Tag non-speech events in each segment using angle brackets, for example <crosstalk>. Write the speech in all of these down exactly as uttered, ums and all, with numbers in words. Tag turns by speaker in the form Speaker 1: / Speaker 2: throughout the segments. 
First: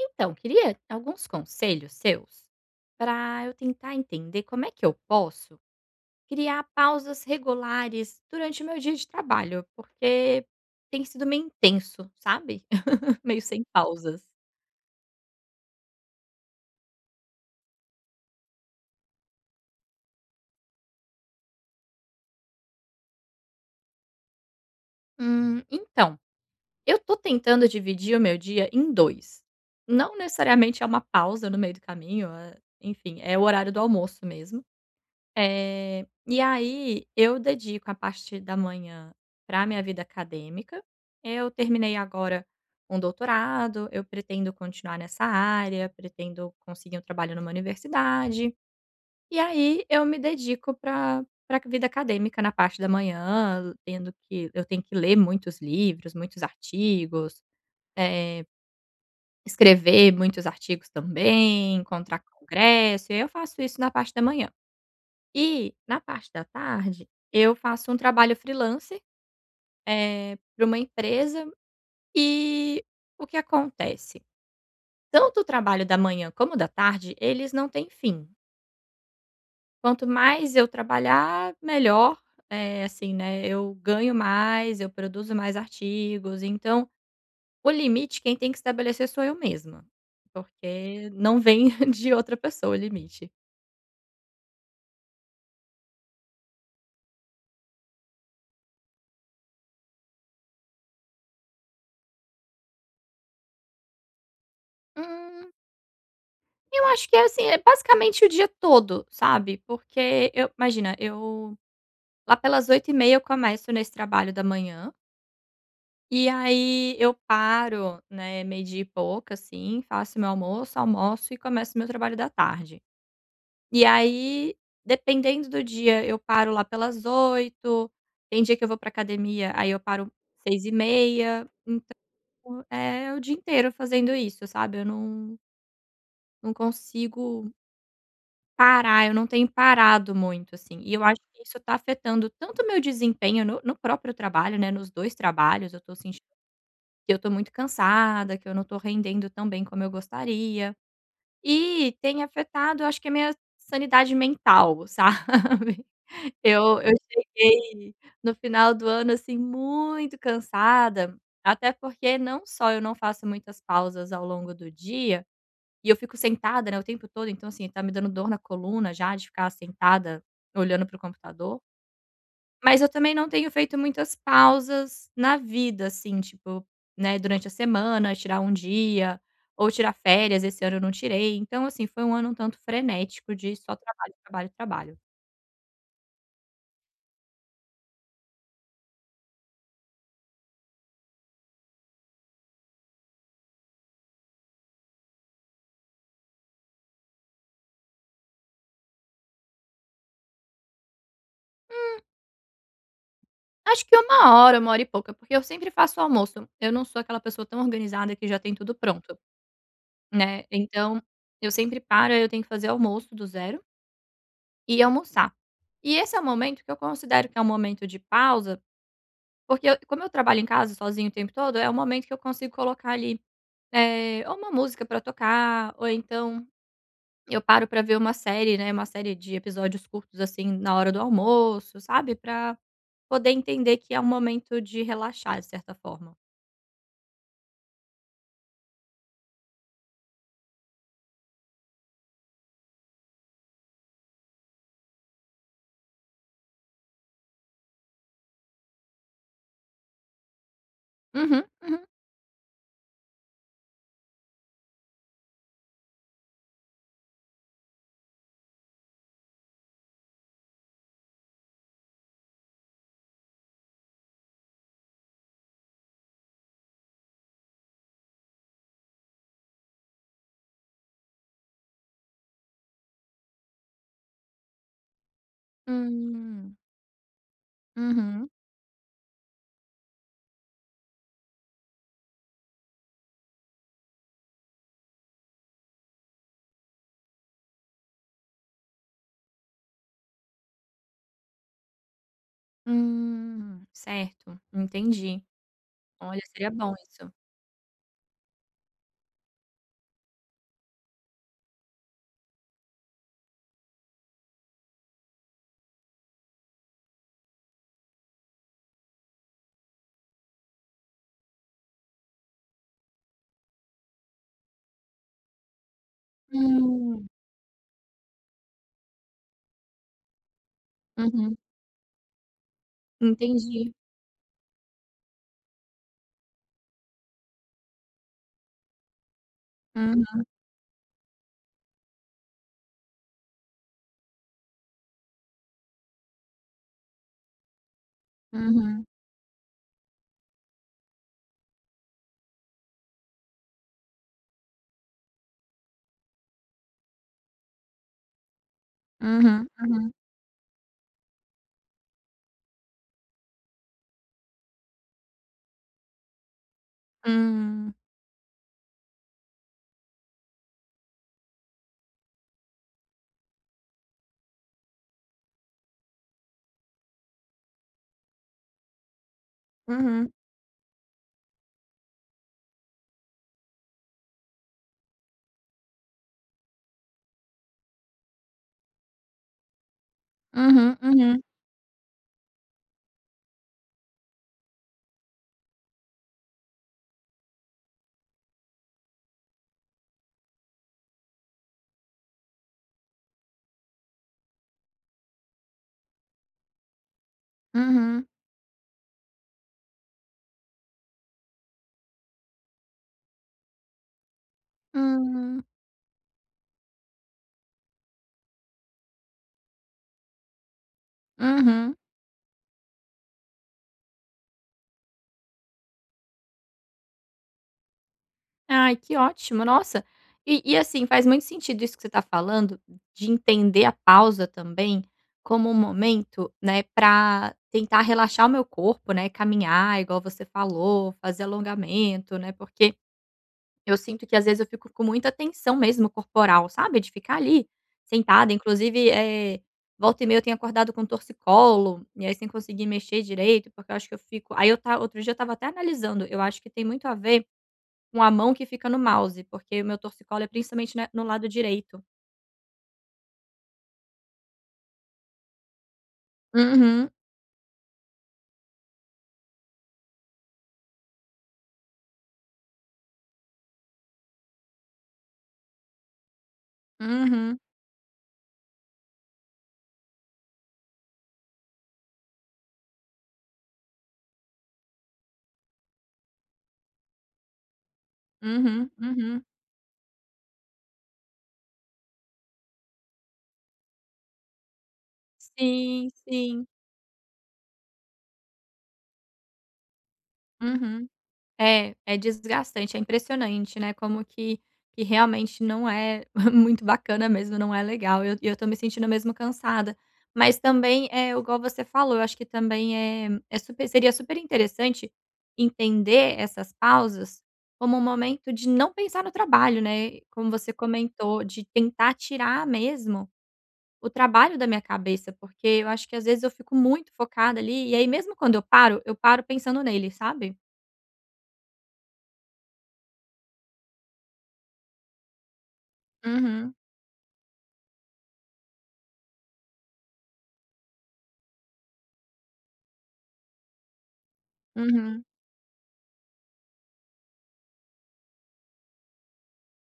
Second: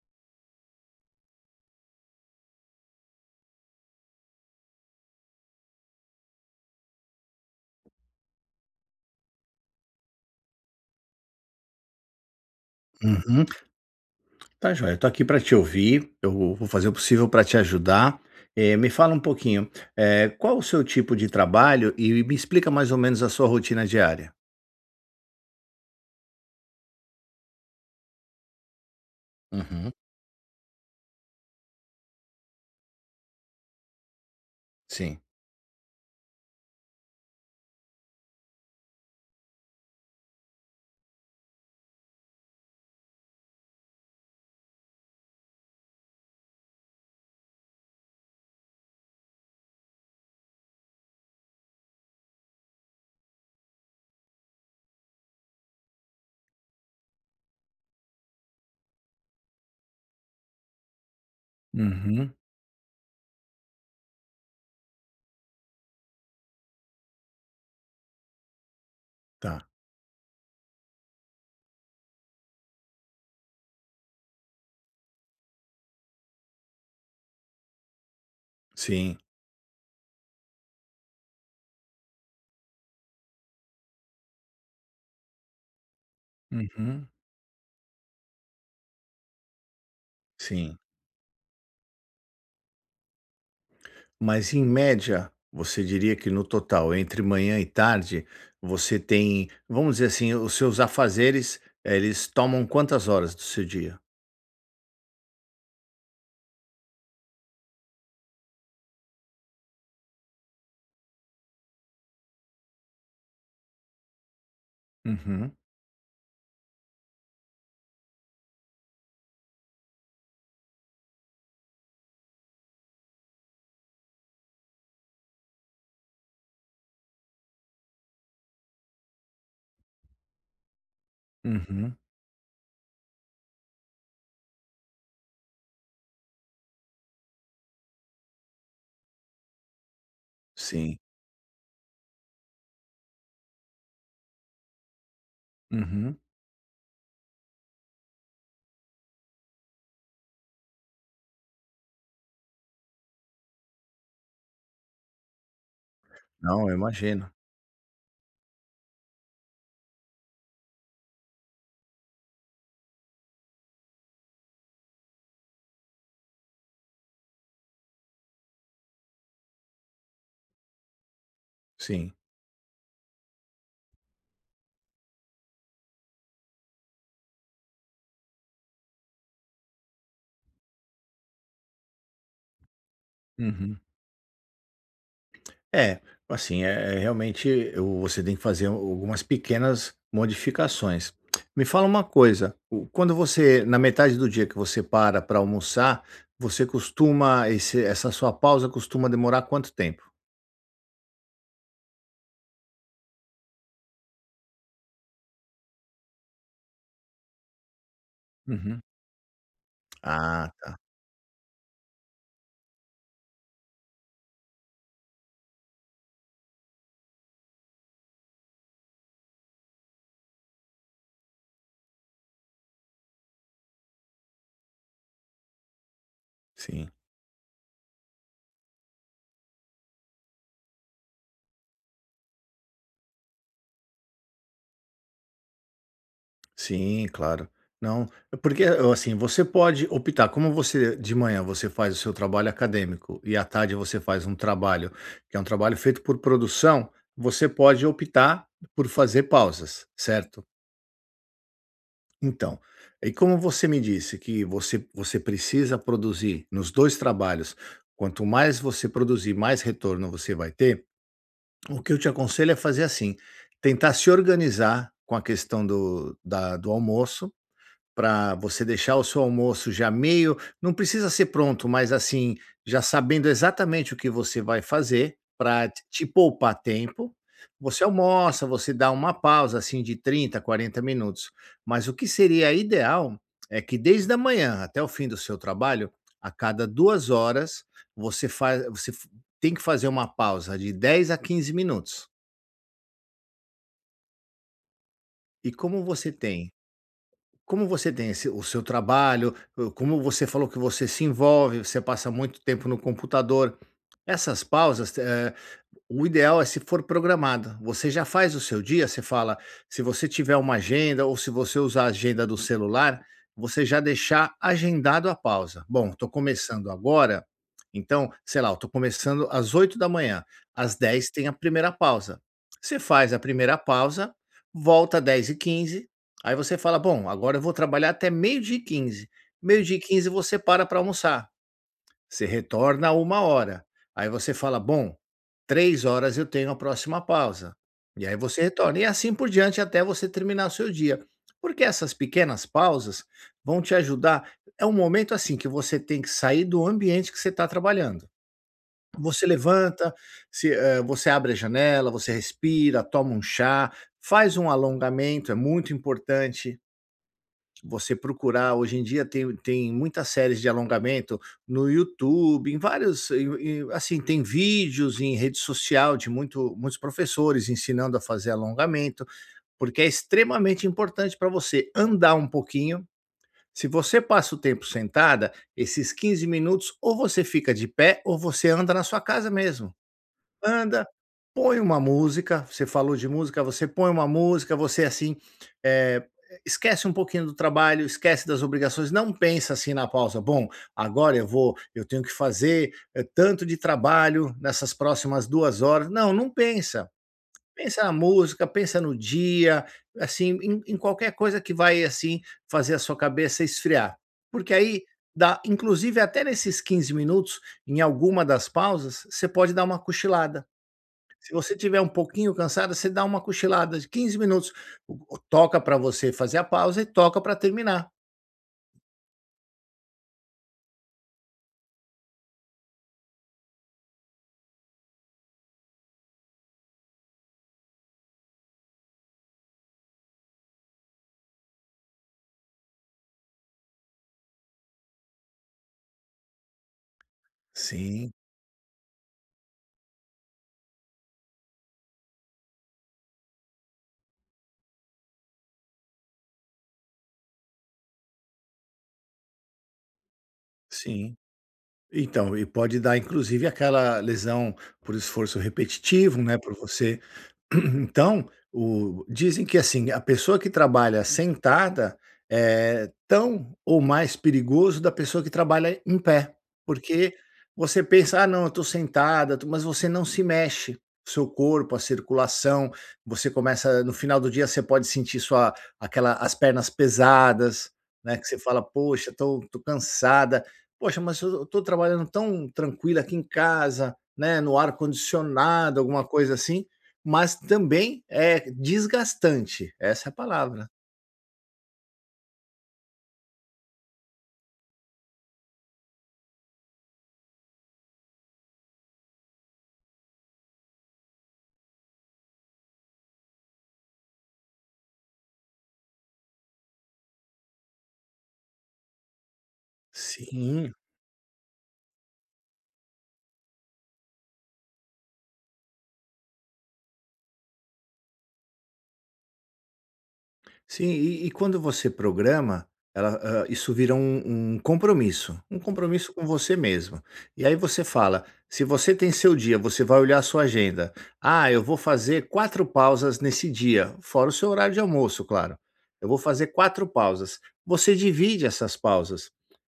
Speaker 1: Então, queria alguns conselhos seus para eu tentar entender como é que eu posso criar pausas regulares durante o meu dia de trabalho, porque tem sido meio intenso, sabe? <laughs> Meio
Speaker 2: Uhum.
Speaker 1: sem pausas.
Speaker 2: Tá joia, eu tô aqui para te ouvir, eu vou fazer o possível para te ajudar. Eh, me fala um pouquinho, eh, qual o seu tipo de trabalho e me explica mais ou menos a sua rotina diária.
Speaker 1: Hum, então, eu tô tentando dividir o meu dia em dois.
Speaker 2: Uhum,
Speaker 1: Não necessariamente é uma pausa no meio do caminho, é- enfim, é o horário do almoço mesmo.
Speaker 2: sim.
Speaker 1: Eh, e aí eu dedico a parte da manhã para minha vida acadêmica. Eu terminei agora um doutorado, eu pretendo continuar nessa área, pretendo conseguir um trabalho numa universidade. E aí eu me dedico para para a vida acadêmica na parte da manhã, tendo que eu tenho que ler muitos livros, muitos artigos, eh, escrever muitos artigos também, encontrar
Speaker 2: Uhum.
Speaker 1: congresso, e aí eu faço isso na parte da manhã. E na parte da tarde, eu faço um trabalho freelance
Speaker 2: Tá,
Speaker 1: para uma empresa, e o que acontece? Tanto o trabalho da manhã como da tarde, eles não têm fim.
Speaker 2: sim.
Speaker 1: Quanto mais eu trabalhar, melhor, eh, assim, né, eu ganho mais, eu produzo mais artigos, então
Speaker 2: Uhum.
Speaker 1: o limite quem tem que estabelecer sou eu mesma,
Speaker 2: Sim.
Speaker 1: porque não vem <laughs> de outra pessoa o limite.
Speaker 2: Mas em média, você diria que no total, entre manhã e tarde, você tem, vamos dizer assim, os seus afazeres, eh, eles tomam quantas horas do seu dia?
Speaker 1: Hum, Eu acho que é assim, é basicamente o dia todo, sabe, porque eu imagina, eu lá pelas oito e meia eu começo nesse trabalho da manhã,
Speaker 2: Uhum.
Speaker 1: e aí eu paro, né, meio-dia e pouco, assim, faço meu almoço, almoço e começo meu trabalho da tarde. E aí, dependendo do dia, eu paro lá pelas oito, tem dia que eu vou pra academia, aí eu paro seis e meia.
Speaker 2: Uhum.
Speaker 1: O é o dia inteiro fazendo isso, sabe, eu não não consigo parar. Eu não tenho parado muito, assim, e
Speaker 2: Sim.
Speaker 1: eu acho que isso tá afetando tanto o meu desempenho no no próprio trabalho, né, nos dois trabalhos. Eu tô
Speaker 2: Uhum.
Speaker 1: sentindo que eu tô muito cansada, que eu não tô rendendo tão bem como eu gostaria, e tem afetado, acho que, a minha sanidade mental, sabe. <laughs>
Speaker 2: Não, eu
Speaker 1: Eu eu
Speaker 2: imagino.
Speaker 1: cheguei no final do ano, assim, muito cansada, até porque não só eu não faço muitas pausas ao longo do dia e eu fico sentada, né, o tempo todo, então assim, tá me dando dor na coluna já de ficar sentada olhando para o computador.
Speaker 2: Sim.
Speaker 1: Mas eu também não tenho feito muitas pausas na vida, assim, tipo, né, durante a semana, tirar um dia ou tirar férias, esse ano eu não tirei. Então, assim, foi um ano um tanto frenético de só
Speaker 2: Uhum.
Speaker 1: trabalho, trabalho, trabalho.
Speaker 2: É, assim, é é realmente eu você tem que fazer algumas pequenas modificações. Me fala uma coisa, o quando você na metade do dia que você para para almoçar, você costuma esse essa sua pausa costuma demorar quanto tempo?
Speaker 1: Acho que uma hora, uma hora e pouca, porque eu sempre faço o almoço. Eu não sou aquela pessoa tão organizada que já tem tudo
Speaker 2: Uhum.
Speaker 1: pronto, né.
Speaker 2: Ah, tá,
Speaker 1: Então eu sempre paro, eu tenho que fazer almoço do zero. E almoçar. E esse é o momento que eu considero que é um momento de pausa, porque eu como eu trabalho em casa sozinho o tempo todo, é o momento que eu consigo colocar ali, eh, ou uma música pra tocar, ou então
Speaker 2: sim.
Speaker 1: eu paro pra ver uma série, né, uma série de episódios curtos, assim, na hora do almoço, sabe, pra poder entender que é um momento de relaxar, de certa forma.
Speaker 2: Sim, claro. Não, é porque assim, você pode optar, como você de manhã você faz o seu trabalho acadêmico e à tarde você faz um trabalho que é um trabalho feito por produção, você pode optar por fazer pausas, certo?
Speaker 1: Uhum, uhum.
Speaker 2: Então, e como você me disse que você, você precisa produzir nos dois trabalhos, quanto mais você produzir, mais retorno você vai ter, o que eu te aconselho é fazer assim, tentar se organizar com a questão do, da, do almoço para você deixar o seu almoço já meio não precisa ser pronto, mas assim, já sabendo exatamente o que você vai fazer, para te
Speaker 1: Hum.
Speaker 2: poupar tempo, você
Speaker 1: Uhum.
Speaker 2: almoça, você dá uma pausa, assim, de trinta, quarenta minutos. Mas o que seria ideal é que desde a manhã até o fim do seu trabalho, a cada duas horas, você faz você f tem que fazer uma pausa de dez a quinze minutos.
Speaker 1: Hum, certo, entendi.
Speaker 2: E como você
Speaker 1: Olha, seria
Speaker 2: tem
Speaker 1: bom isso.
Speaker 2: Como você tem esse o seu trabalho, o como você falou que você se envolve, você passa muito tempo no computador, essas pausas, eh o ideal é se for programada. Você já faz o seu dia, você fala, se você tiver uma agenda ou se você usar a agenda do celular, você já deixar agendado a pausa. Bom, estou começando
Speaker 1: Hum.
Speaker 2: agora, então, sei lá, eu estou começando às oito da manhã, às dez tem a
Speaker 1: Uhum.
Speaker 2: primeira pausa. Você faz a primeira
Speaker 1: Entendi.
Speaker 2: pausa, volta às dez e quinze. Aí você fala, bom, agora eu vou trabalhar até meio-dia e quinze. Meio-dia e quinze
Speaker 1: Hum.
Speaker 2: você para para almoçar. Você retorna a uma hora. Aí você fala: "Bom, três horas eu tenho a próxima pausa". E aí você retorna,
Speaker 1: Uhum,
Speaker 2: e assim por diante até você terminar o seu dia. Porque essas pequenas pausas vão te ajudar é um momento, assim, que você tem que sair do ambiente que você está trabalhando. Você
Speaker 1: uhum, uhum.
Speaker 2: levanta, se hã, você abre a janela, você respira, toma um chá, faz um alongamento, é muito importante.
Speaker 1: Hum.
Speaker 2: Você procurar hoje em dia tem tem muitas séries de alongamento no YouTube, em vários em em assim, tem vídeos em rede social de muito muitos professores ensinando a fazer alongamento, porque é
Speaker 1: Uhum,
Speaker 2: extremamente importante para você andar um pouquinho. Se você passa o tempo sentada, esses quinze minutos ou você fica de pé ou você anda na sua casa mesmo.
Speaker 1: uhum,
Speaker 2: Anda,
Speaker 1: uhum,
Speaker 2: põe uma música, você falou de música, você põe uma música, você assim, eh, esquece um pouquinho do trabalho, esquece das obrigações, não pensa assim na pausa: "Bom, agora eu vou eu tenho que fazer, eh, tanto de trabalho nessas próximas duas horas". Não, não pensa. Pensa na
Speaker 1: uhum,
Speaker 2: música, pensa no dia, assim, em em qualquer coisa que vai, assim, fazer a sua cabeça esfriar. Porque aí dá
Speaker 1: hum,
Speaker 2: inclusive até nesses quinze minutos, em alguma das pausas, você pode dar uma cochilada. Se você
Speaker 1: uhum.
Speaker 2: tiver um pouquinho cansada, você dá uma cochilada de quinze minutos, o o- toca para você fazer a pausa e toca para terminar.
Speaker 1: Ai, que ótimo, nossa. E e, assim, faz muito sentido isso que você está falando, de entender a pausa também como um momento, né, para tentar relaxar o meu corpo, né, caminhar, igual você falou, fazer alongamento, né, porque eu sinto que às vezes eu fico com muita tensão mesmo corporal, sabe, de ficar ali
Speaker 2: Sim,
Speaker 1: sentada, inclusive, eh, volta e meia eu tenho acordado com torcicolo, e aí sem conseguir mexer direito, porque eu acho que eu fico aí eu ta outro dia eu estava até analisando, eu acho que tem muito a ver com a mão que fica no mouse, porque o meu torcicolo é principalmente na no
Speaker 2: sim.
Speaker 1: lado direito.
Speaker 2: Então, e pode dar inclusive aquela lesão por esforço repetitivo, né, por
Speaker 1: Uhum,
Speaker 2: você <clears throat> Então, o dizem que, assim, a pessoa que trabalha sentada é tão ou mais perigoso da pessoa que trabalha em pé, porque
Speaker 1: uhum,
Speaker 2: você pensa: "Ah, não, eu tô sentada", tu mas você não se mexe, o seu corpo, a circulação, você começa no final do dia você pode sentir sua aquela as pernas pesadas, né, que você fala:
Speaker 1: uhum,
Speaker 2: "Poxa,
Speaker 1: uhum.
Speaker 2: tô tô cansada. Poxa, mas eu eu trabalhando tão tranquila aqui em casa, né, no ar condicionado",
Speaker 1: Sim,
Speaker 2: alguma coisa
Speaker 1: sim.
Speaker 2: assim. Mas também é desgastante, essa é a palavra.
Speaker 1: Uhum. É, é desgastante, é impressionante, né, como que que realmente não é <laughs> muito bacana mesmo, não é legal. E Eu e eu tô me sentindo mesmo cansada. Mas também, eh, igual você falou, eu acho que também é é super seria super interessante entender essas pausas como um momento de não pensar no trabalho, né, como você
Speaker 2: Sim,
Speaker 1: comentou, de tentar tirar mesmo o trabalho da minha cabeça, porque eu acho que às vezes eu fico muito focada ali, e aí mesmo quando eu paro, eu paro pensando nele, sabe?
Speaker 2: Sim, e e quando você programa, ela hã, isso vira um um compromisso, um compromisso com
Speaker 1: Uhum,
Speaker 2: você mesmo. E aí você fala, se você tem seu dia, você vai olhar a sua agenda: "Ah, eu vou fazer quatro pausas nesse dia", fora o seu horário de
Speaker 1: uhum.
Speaker 2: almoço, claro. "Eu vou fazer quatro pausas". Você divide essas pausas.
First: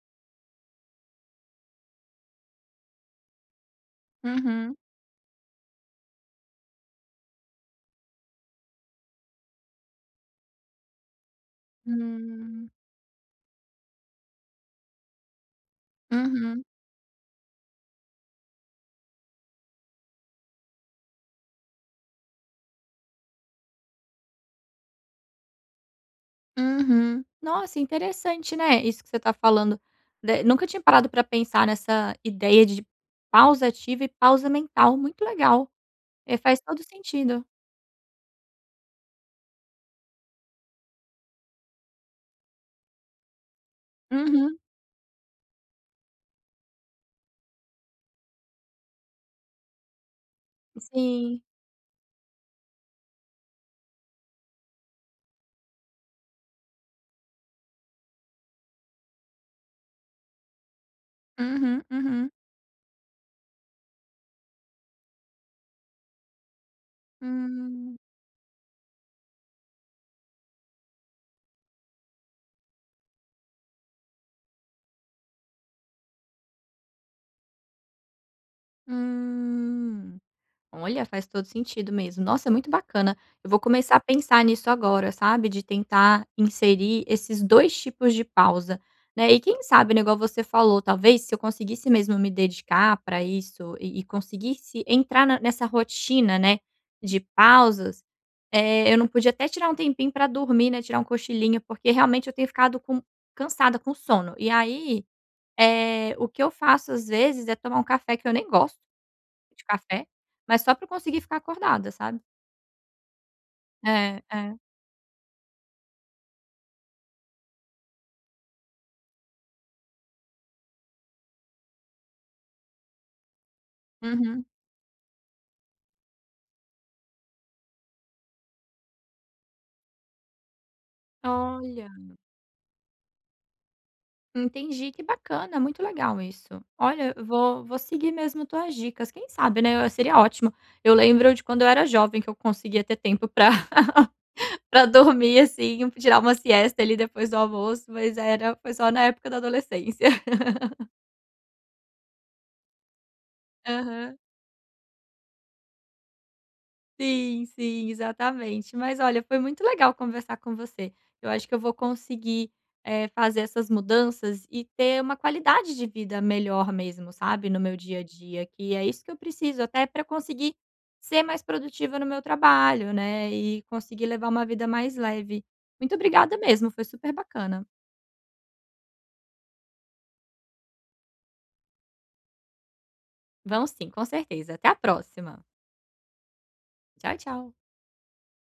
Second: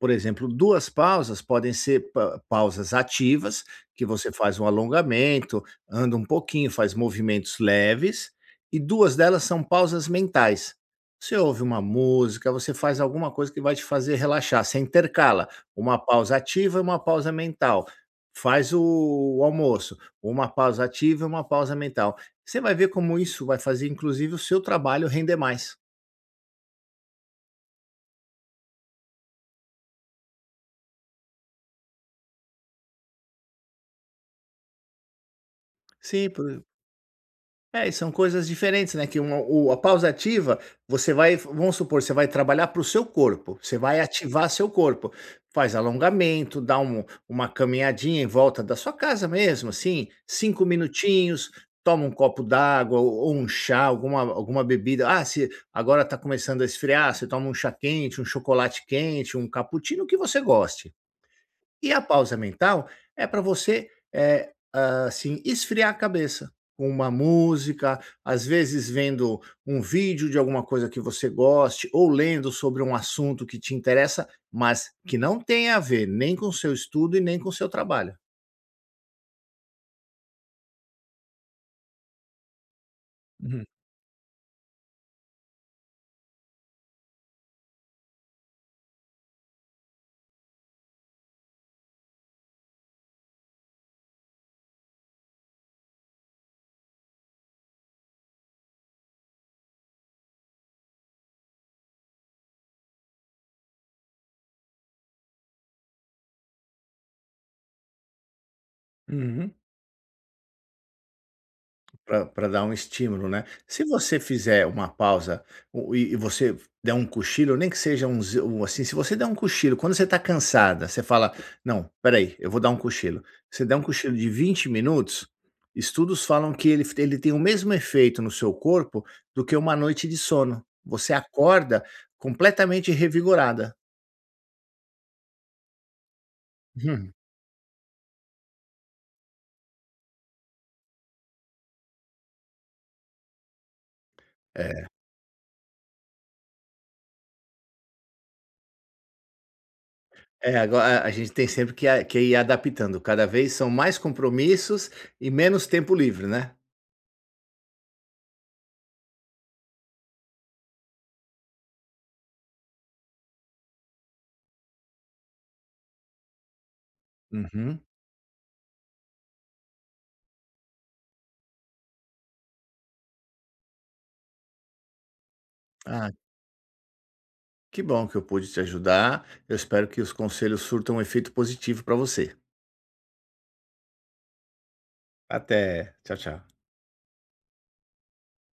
Speaker 2: Por exemplo, duas pausas podem ser pa pausas ativas, que você faz um
Speaker 1: Uhum.
Speaker 2: alongamento, anda um pouquinho, faz movimentos leves, e duas delas são pausas mentais. Você ouve uma música,
Speaker 1: Hum.
Speaker 2: você faz alguma coisa que vai te fazer relaxar, você intercala, uma pausa
Speaker 1: Uhum.
Speaker 2: ativa e uma pausa mental. Faz o o almoço, uma pausa ativa e uma pausa mental. Você vai ver como isso vai fazer inclusive o seu trabalho render mais.
Speaker 1: Uhum. Nossa, interessante, né, isso que você tá falando. De nunca tinha parado pra pensar nessa ideia de pausa ativa e pausa mental, muito legal.
Speaker 2: Sim,
Speaker 1: Eh, faz todo sentido.
Speaker 2: é, e são coisas diferentes, né, que uma o a pausa ativa, você vai vamos supor, você vai trabalhar para o seu corpo, você vai ativar
Speaker 1: Uhum.
Speaker 2: seu corpo. Faz alongamento, dá um uma caminhadinha em volta da sua casa mesmo, assim, cinco
Speaker 1: Sim.
Speaker 2: minutinhos, toma um copo d'água ou ou um chá, alguma alguma bebida. Ah, se agora está começando a esfriar, você toma um chá quente, um chocolate quente, um cappuccino, o que você goste.
Speaker 1: Uhum,
Speaker 2: E a
Speaker 1: uhum.
Speaker 2: pausa mental é para você, eh, assim, esfriar a cabeça com uma
Speaker 1: Hum.
Speaker 2: música, às vezes vendo um vídeo de alguma coisa que você goste ou lendo sobre um assunto que te interessa, mas que não tem a ver nem com o seu estudo e nem com o seu trabalho.
Speaker 1: Hum. Olha, faz todo sentido mesmo. Nossa, é muito bacana. Eu vou
Speaker 2: Uhum,
Speaker 1: começar a pensar nisso agora, sabe? De tentar inserir esses dois tipos de pausa, né. E quem sabe, né, igual você falou, talvez se eu conseguisse mesmo me dedicar para isso e e conseguisse entrar na nessa rotina, né, de pausas, eh, eu não podia até tirar um tempinho para dormir, né, tirar um cochilinho, porque realmente eu tenho ficado com cansada, com sono. E aí, eh, o que eu faço às vezes é tomar um café que eu nem gosto
Speaker 2: uhum.
Speaker 1: de café, mas só pra eu conseguir ficar acordada, sabe.
Speaker 2: Para dar um estímulo, né. Se você
Speaker 1: É, é.
Speaker 2: fizer uma pausa, o e e você der um cochilo, nem que seja uns um assim, se você der um cochilo quando você está cansada, você fala: "Não, peraí, eu vou dar um cochilo". Você der um cochilo de
Speaker 1: Uhum.
Speaker 2: vinte minutos, estudos falam que ele ele tem o mesmo efeito no seu corpo do que uma noite de sono. Você acorda
Speaker 1: Olha,
Speaker 2: completamente revigorada.
Speaker 1: entendi, que bacana, muito legal isso.
Speaker 2: Hum.
Speaker 1: Olha, eu vou vou seguir mesmo tuas dicas, quem sabe, né, seria ótimo. Eu lembro de quando eu era jovem que eu conseguia ter tempo pra <laughs> pra dormir, assim, tirar uma siesta ali depois do almoço, mas era foi só na época da adolescência. <laughs>
Speaker 2: É, agora a a gente tem sempre que a que ir adaptando, cada vez são mais
Speaker 1: Aham.
Speaker 2: compromissos e menos tempo livre, né.
Speaker 1: Sim, sim, exatamente. Mas olha, foi muito legal conversar com você. Eu acho que eu vou conseguir, eh, fazer essas mudanças e ter uma qualidade de vida melhor mesmo, sabe, no meu
Speaker 2: Uhum.
Speaker 1: dia a dia, que é isso que eu preciso, até para conseguir ser mais produtiva no meu trabalho, né, e conseguir levar uma vida mais leve. Muito
Speaker 2: Ah,
Speaker 1: obrigada mesmo, foi super bacana.
Speaker 2: que bom que eu pude te ajudar. Eu espero que os conselhos surtam um efeito positivo para você.
Speaker 1: Vamos sim, com certeza. Até a próxima.
Speaker 2: Até. Tchau, tchau.
Speaker 1: Tchau, tchau.